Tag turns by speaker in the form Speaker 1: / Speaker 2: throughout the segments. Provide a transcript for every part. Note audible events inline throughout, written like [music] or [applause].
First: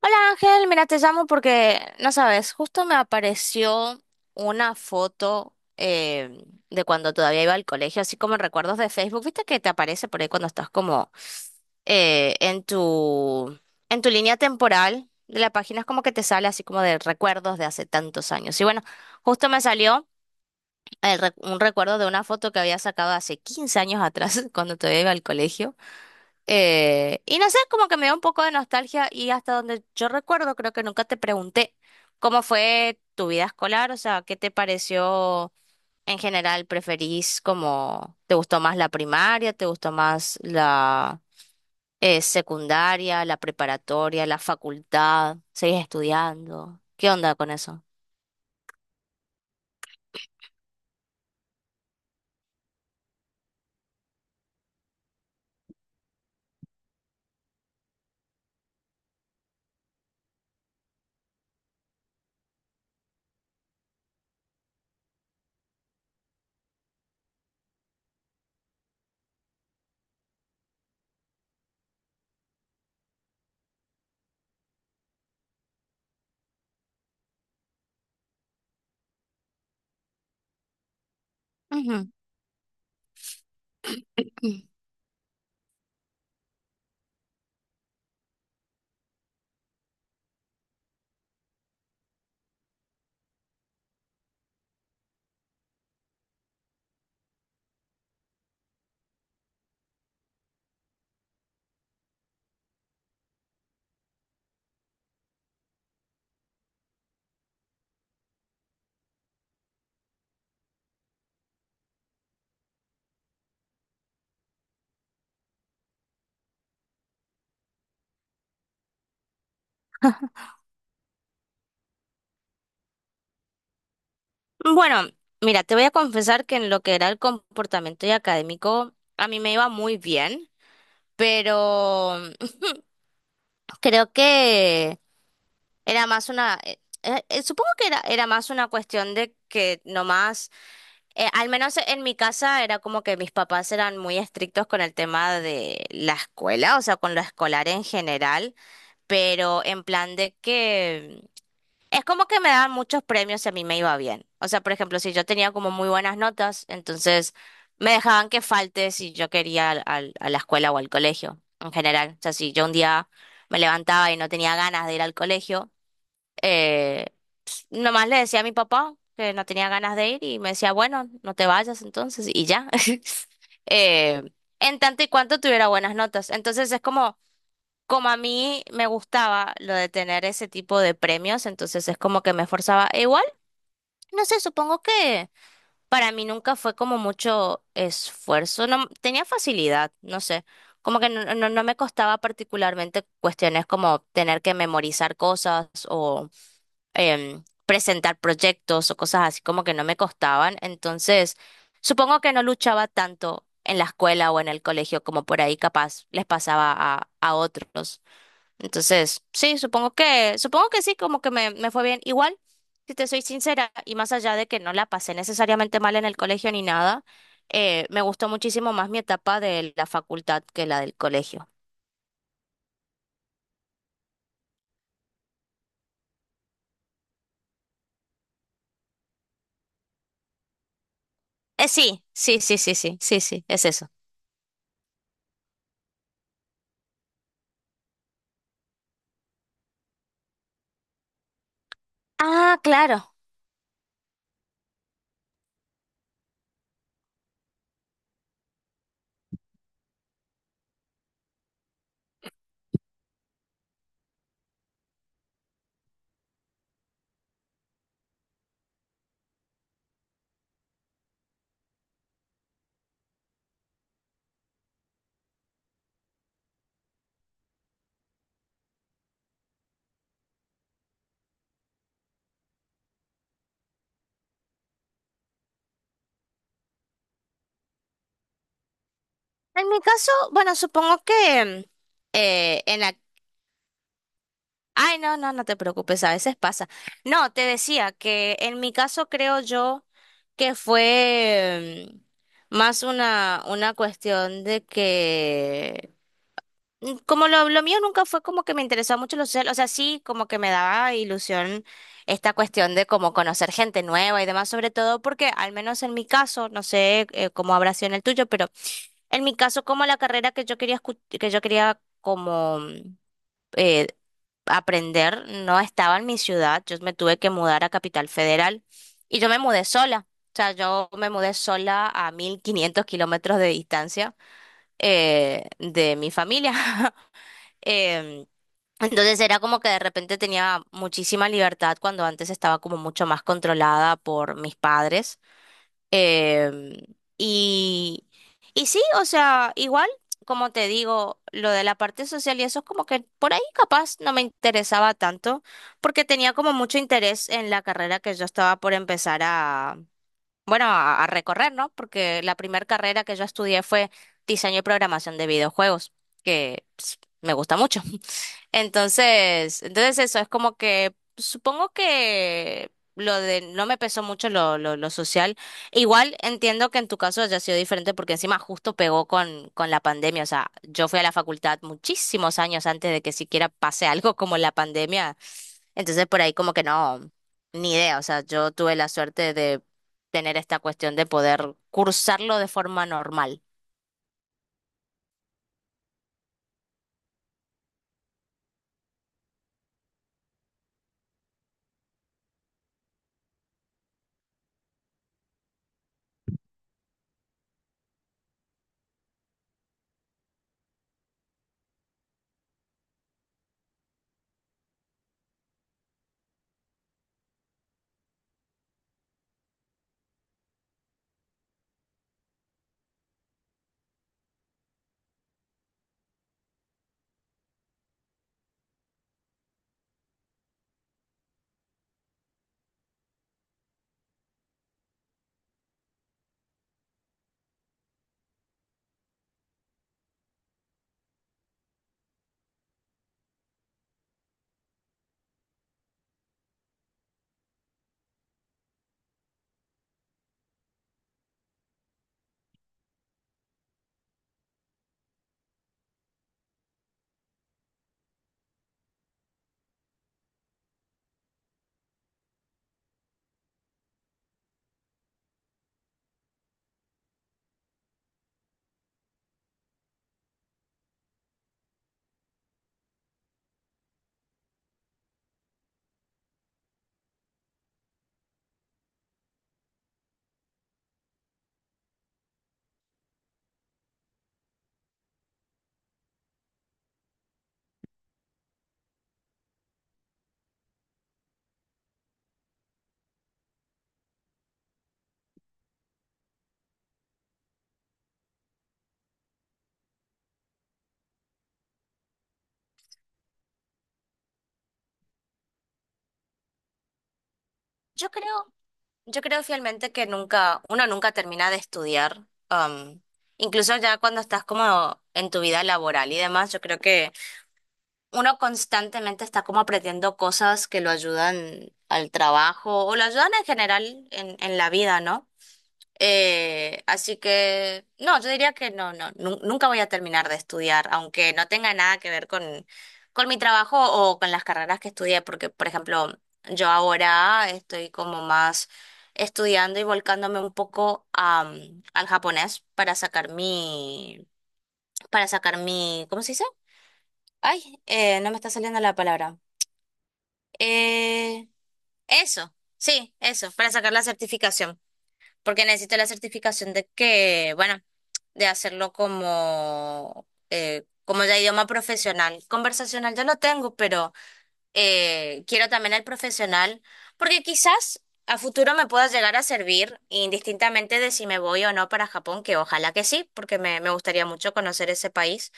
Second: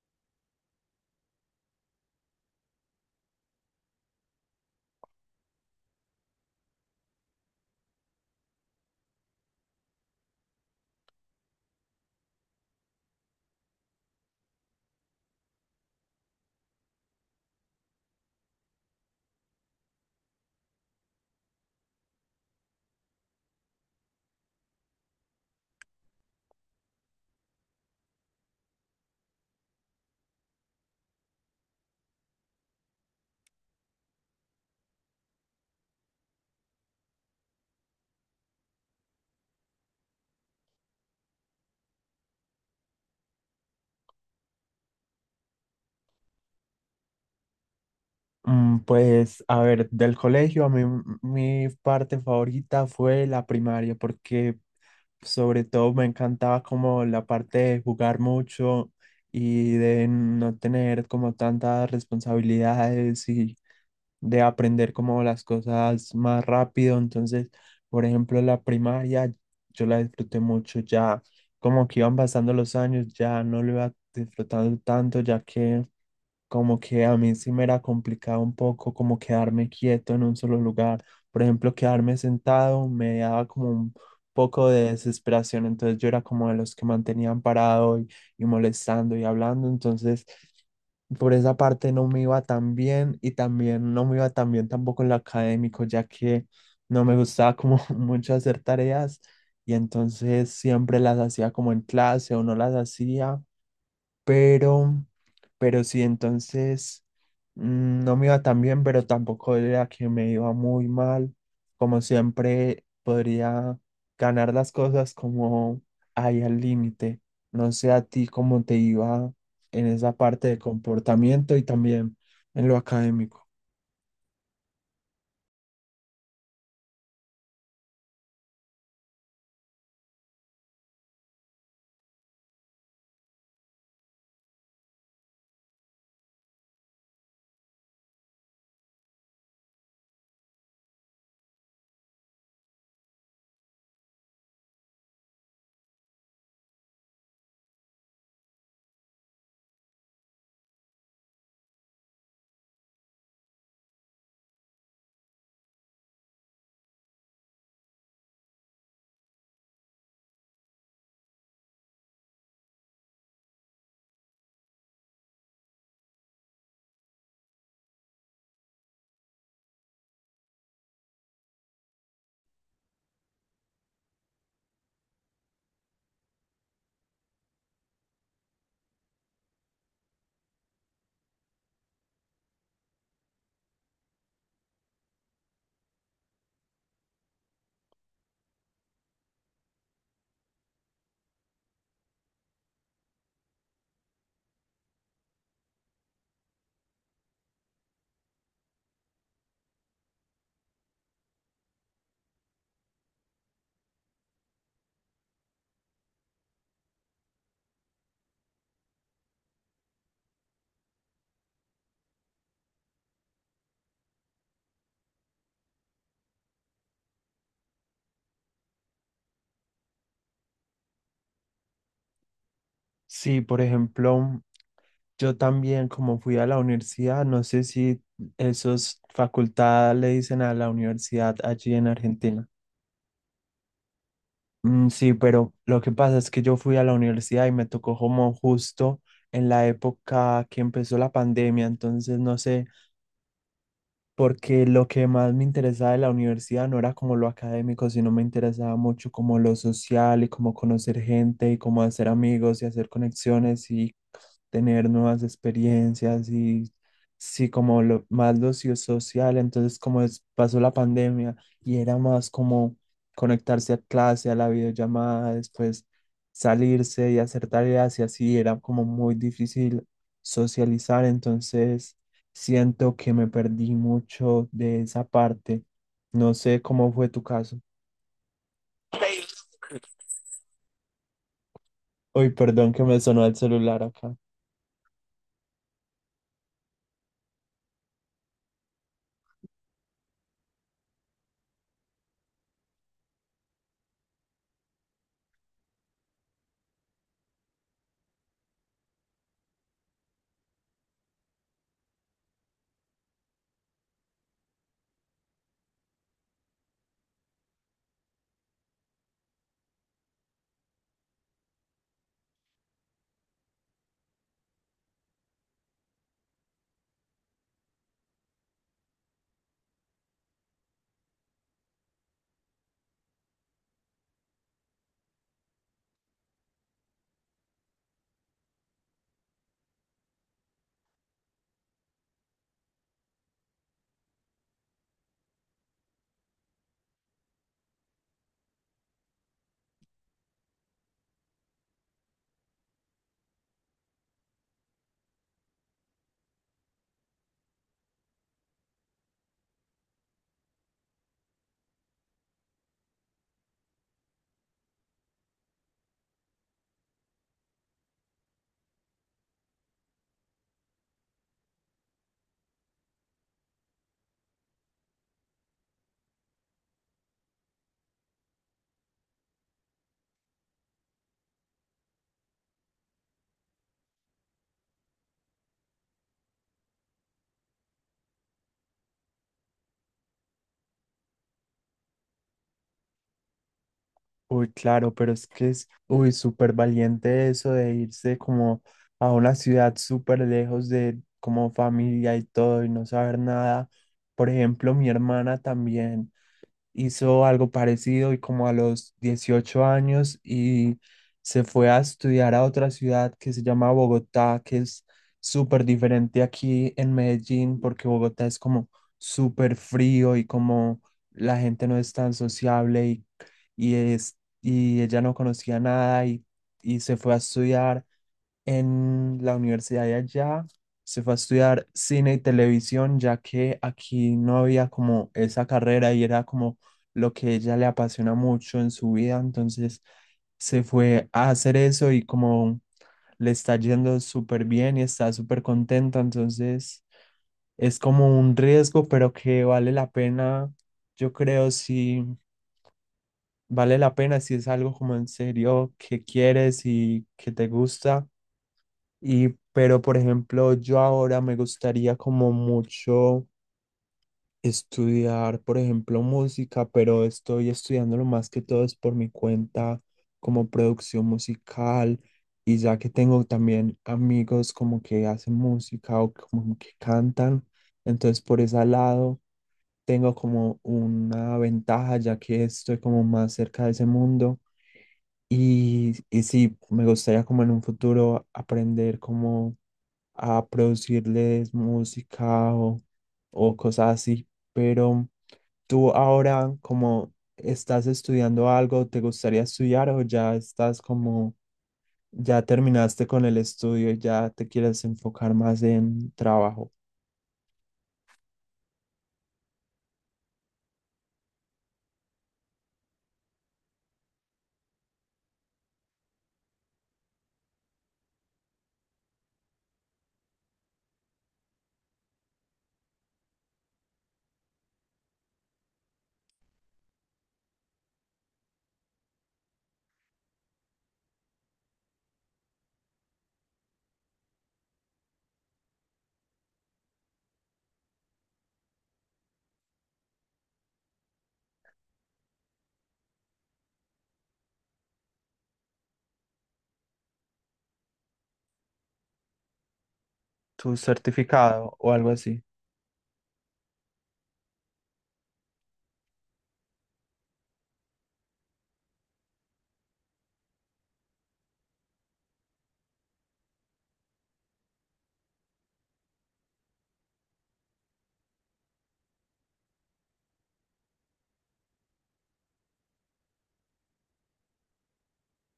Speaker 1: Hola Ángel, mira, te llamo porque, no sabes, justo me apareció una foto de cuando todavía iba al colegio, así como en recuerdos de Facebook. ¿Viste que te aparece por ahí cuando estás como eh, en tu, en tu línea temporal de la página? Es como que te sale así como de recuerdos de hace tantos años. Y bueno, justo me salió un recuerdo de una foto que había sacado hace 15 años atrás, [laughs] cuando todavía iba al colegio. Y no sé, como que me da un poco de nostalgia y hasta donde yo recuerdo, creo que nunca te pregunté cómo fue tu vida escolar, o sea, ¿qué te pareció en general? ¿Preferís como, te gustó más la primaria, te gustó más la secundaria, la preparatoria, la facultad? ¿Seguís estudiando? ¿Qué onda con eso?
Speaker 2: Pues, a ver, del colegio, a mí mi parte favorita fue la primaria, porque sobre todo me encantaba como la parte de jugar mucho y de no tener como tantas responsabilidades y de aprender como las cosas más rápido. Entonces, por ejemplo, la primaria yo la disfruté mucho, ya como que iban pasando los años, ya no lo iba disfrutando tanto, ya que como que a mí sí me era complicado un poco como quedarme quieto en un solo lugar. Por ejemplo,
Speaker 1: Ujú.
Speaker 2: quedarme sentado me daba como un poco de desesperación, entonces yo era como de los que mantenían parado y molestando y hablando, entonces por esa parte no me iba tan bien y también no me iba tan bien tampoco en lo académico, ya que no me gustaba como [laughs] mucho hacer tareas y entonces siempre las hacía como en clase o no las hacía pero, pero sí, entonces no me iba tan bien, pero tampoco era que me iba muy mal. Como siempre, podría ganar las cosas como ahí al límite. No sé a ti cómo te iba en esa parte de comportamiento y también en lo académico.
Speaker 1: Bueno, mira, te voy a confesar que en lo que era el comportamiento y académico, a mí me iba muy bien, pero creo que era más supongo que era más una cuestión de que nomás, al menos en mi casa era como que mis papás eran muy estrictos con el tema de la escuela, o sea, con lo escolar en general, pero en plan de que... Es como que me daban muchos premios si a mí me iba bien. O sea, por ejemplo, si yo tenía como muy buenas notas, entonces me dejaban que falte si yo quería a la escuela o al colegio en general. O sea, si yo un día me levantaba y no tenía ganas de ir al colegio, eh, nomás le decía a mi papá que no tenía ganas de ir y me decía, bueno, no te vayas entonces y ya. [laughs] Eh, en tanto y cuanto tuviera buenas notas. Entonces es como como a mí me gustaba lo de tener ese tipo de premios, entonces es como que me esforzaba. E igual, no sé, supongo que para mí nunca fue como mucho esfuerzo, no tenía facilidad, no sé. Como que no me costaba particularmente cuestiones como tener que memorizar cosas o presentar proyectos o cosas así como que no me costaban. Entonces, supongo que no luchaba tanto en la escuela o en el colegio como por ahí capaz les pasaba a otros. Entonces, sí, supongo que sí, como que me fue bien. Igual, si te soy sincera, y más allá de que no la pasé necesariamente mal en el colegio ni nada, me gustó muchísimo más mi etapa de la facultad que la del colegio.
Speaker 2: Sí, por ejemplo, yo también como fui a la universidad, no sé si esos facultad le dicen a la universidad
Speaker 1: Eh,
Speaker 2: allí en
Speaker 1: sí, sí,
Speaker 2: Argentina.
Speaker 1: sí, sí, sí, sí, sí, es eso.
Speaker 2: Mm, sí, pero lo que pasa es que yo fui a la universidad y me tocó como justo en la época que empezó la pandemia, entonces no
Speaker 1: Ah,
Speaker 2: sé
Speaker 1: claro.
Speaker 2: porque lo que más me interesaba de la universidad no era como lo académico, sino me interesaba mucho como lo social y como conocer gente y como hacer amigos y hacer conexiones y tener nuevas experiencias y sí, como lo, más lo social. Entonces, como pasó la pandemia y era más como conectarse a clase, a la videollamada, después salirse y hacer tareas y así era como muy difícil socializar. Entonces, siento que me perdí mucho de esa parte. No sé cómo fue tu caso.
Speaker 1: En mi caso, bueno, supongo que
Speaker 2: Uy, perdón
Speaker 1: en...
Speaker 2: que me sonó el celular acá.
Speaker 1: Ay, no, no, no te preocupes, a veces pasa. No, te decía que en mi caso creo yo que fue más una cuestión de que, como lo mío nunca fue como que me interesaba mucho lo social, o sea, sí, como que me daba ilusión esta cuestión de como conocer gente nueva y demás, sobre todo porque al menos en mi caso, no sé cómo habrá sido en el tuyo, pero en mi caso como la carrera que yo quería que yo quería como eh, aprender no estaba en mi ciudad, yo me tuve que mudar a Capital Federal y yo me mudé sola, o sea, yo me mudé sola a 1500 kilómetros de distancia de mi familia. [laughs] Em, entonces era como que de repente tenía muchísima libertad cuando antes estaba como mucho más controlada por mis padres. Em, y, y sí, o sea, igual, como te digo, lo de la parte social y eso es como que por ahí capaz no me interesaba tanto, porque tenía como mucho interés en la carrera que yo estaba por empezar bueno, a recorrer, ¿no? Porque la primera carrera que yo estudié fue diseño y programación de videojuegos, que pues, me gusta mucho. Entonces eso es como que supongo que lo de no me pesó mucho lo social. Igual entiendo que en tu caso haya sido diferente porque encima justo pegó con la pandemia. O sea, yo fui a la facultad muchísimos años antes de que siquiera pase algo como la pandemia. Entonces por ahí como que no, ni idea. O sea, yo tuve la suerte de tener esta cuestión de poder cursarlo de forma normal.
Speaker 2: Uy, claro, pero es que es, uy, súper valiente eso de irse como a una ciudad súper lejos de como familia y todo y no saber nada. Por ejemplo, mi hermana también hizo algo parecido y como a los 18 años y se fue a estudiar a otra ciudad que se llama Bogotá, que es súper diferente aquí en Medellín porque Bogotá es como súper frío y como la gente no es tan sociable y es, y ella no conocía nada y se fue a estudiar en la universidad de allá, se fue a estudiar cine y televisión, ya que aquí no había como esa carrera y era como lo que ella le apasiona mucho en su vida. Entonces se fue a hacer eso y como le está yendo súper bien y está súper contenta. Entonces es como un riesgo, pero que vale la pena, yo creo, si vale la pena, si es algo como en serio que quieres y que te gusta y, pero, por ejemplo, yo ahora me gustaría como mucho estudiar, por ejemplo, música, pero estoy estudiando lo más que todo es por mi cuenta como producción musical y ya que tengo también amigos como que hacen música o como que cantan, entonces por ese lado tengo como una ventaja ya que estoy como más cerca de ese mundo y sí, me gustaría como en un futuro aprender como a producirles música o cosas así. Pero tú ahora, como estás estudiando algo, ¿te gustaría estudiar o ya estás como, ya terminaste con el estudio y ya te quieres enfocar más en trabajo,
Speaker 1: Yo creo Yo creo fielmente que nunca, uno nunca termina de estudiar. am, Incluso ya cuando estás como en tu vida laboral y demás, yo creo que uno constantemente está como aprendiendo cosas que lo ayudan al trabajo o lo ayudan en general en la vida, ¿no? Así que no, yo diría que nunca voy a terminar de estudiar, aunque no tenga nada que ver con mi trabajo o con las carreras que estudié, porque, por ejemplo, yo ahora estoy como más estudiando y volcándome un poco al japonés para sacar para sacar mi, ¿cómo se dice? Ay, no me está saliendo la palabra.
Speaker 2: tu
Speaker 1: Eh,
Speaker 2: certificado o algo así?
Speaker 1: Eso, sí, eso, para sacar la certificación. Porque necesito la certificación de que, bueno, de hacerlo como, como ya idioma profesional. Conversacional ya lo tengo, pero quiero también el profesional, porque quizás a futuro me pueda llegar a servir, indistintamente de si me voy o no para Japón, que ojalá que sí, porque me gustaría mucho conocer ese país.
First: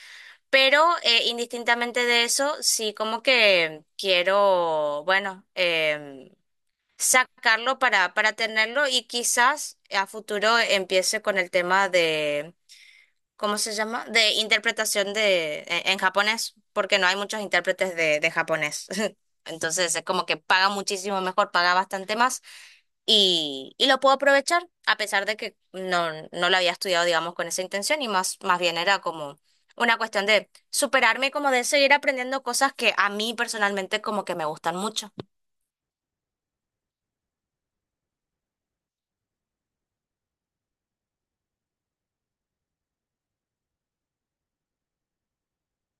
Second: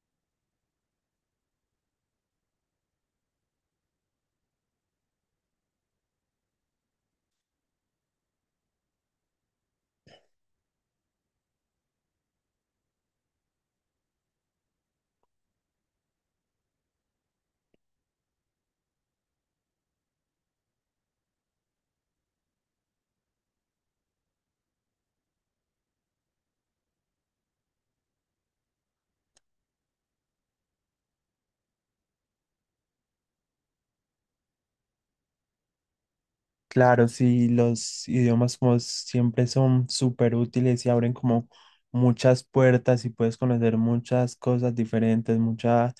Speaker 1: Pero indistintamente de eso, sí como que quiero, bueno, sacarlo para tenerlo y quizás a futuro empiece con el tema de, ¿cómo se llama? De interpretación de, en japonés, porque no hay muchos intérpretes de japonés. [laughs] Entonces es como que paga muchísimo mejor, paga bastante más y lo puedo aprovechar, a pesar de que no lo había estudiado, digamos, con esa intención y más, más bien era como una cuestión de superarme, y como de seguir aprendiendo cosas que a mí personalmente como que me gustan mucho.
Speaker 2: Claro, sí, los idiomas como siempre son súper útiles y abren como muchas puertas y puedes conocer muchas cosas diferentes, mucha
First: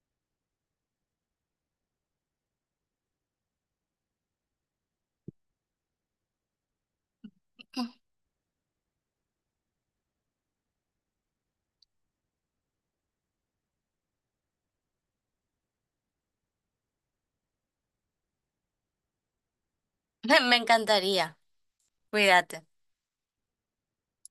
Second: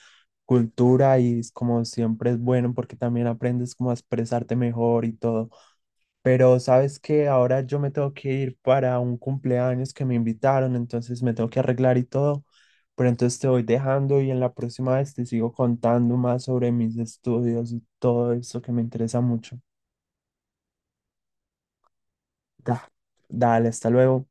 Speaker 2: cultura y es como siempre es bueno porque también aprendes como a expresarte mejor y todo. Pero sabes que ahora yo me
Speaker 1: [laughs]
Speaker 2: tengo que ir para un cumpleaños que me invitaron, entonces me tengo que arreglar y todo. Pero entonces te voy dejando y en la próxima vez te sigo contando más sobre mis estudios y todo eso que me interesa mucho.
Speaker 1: Me encantaría. Cuídate.
Speaker 2: Da- Dale, hasta luego.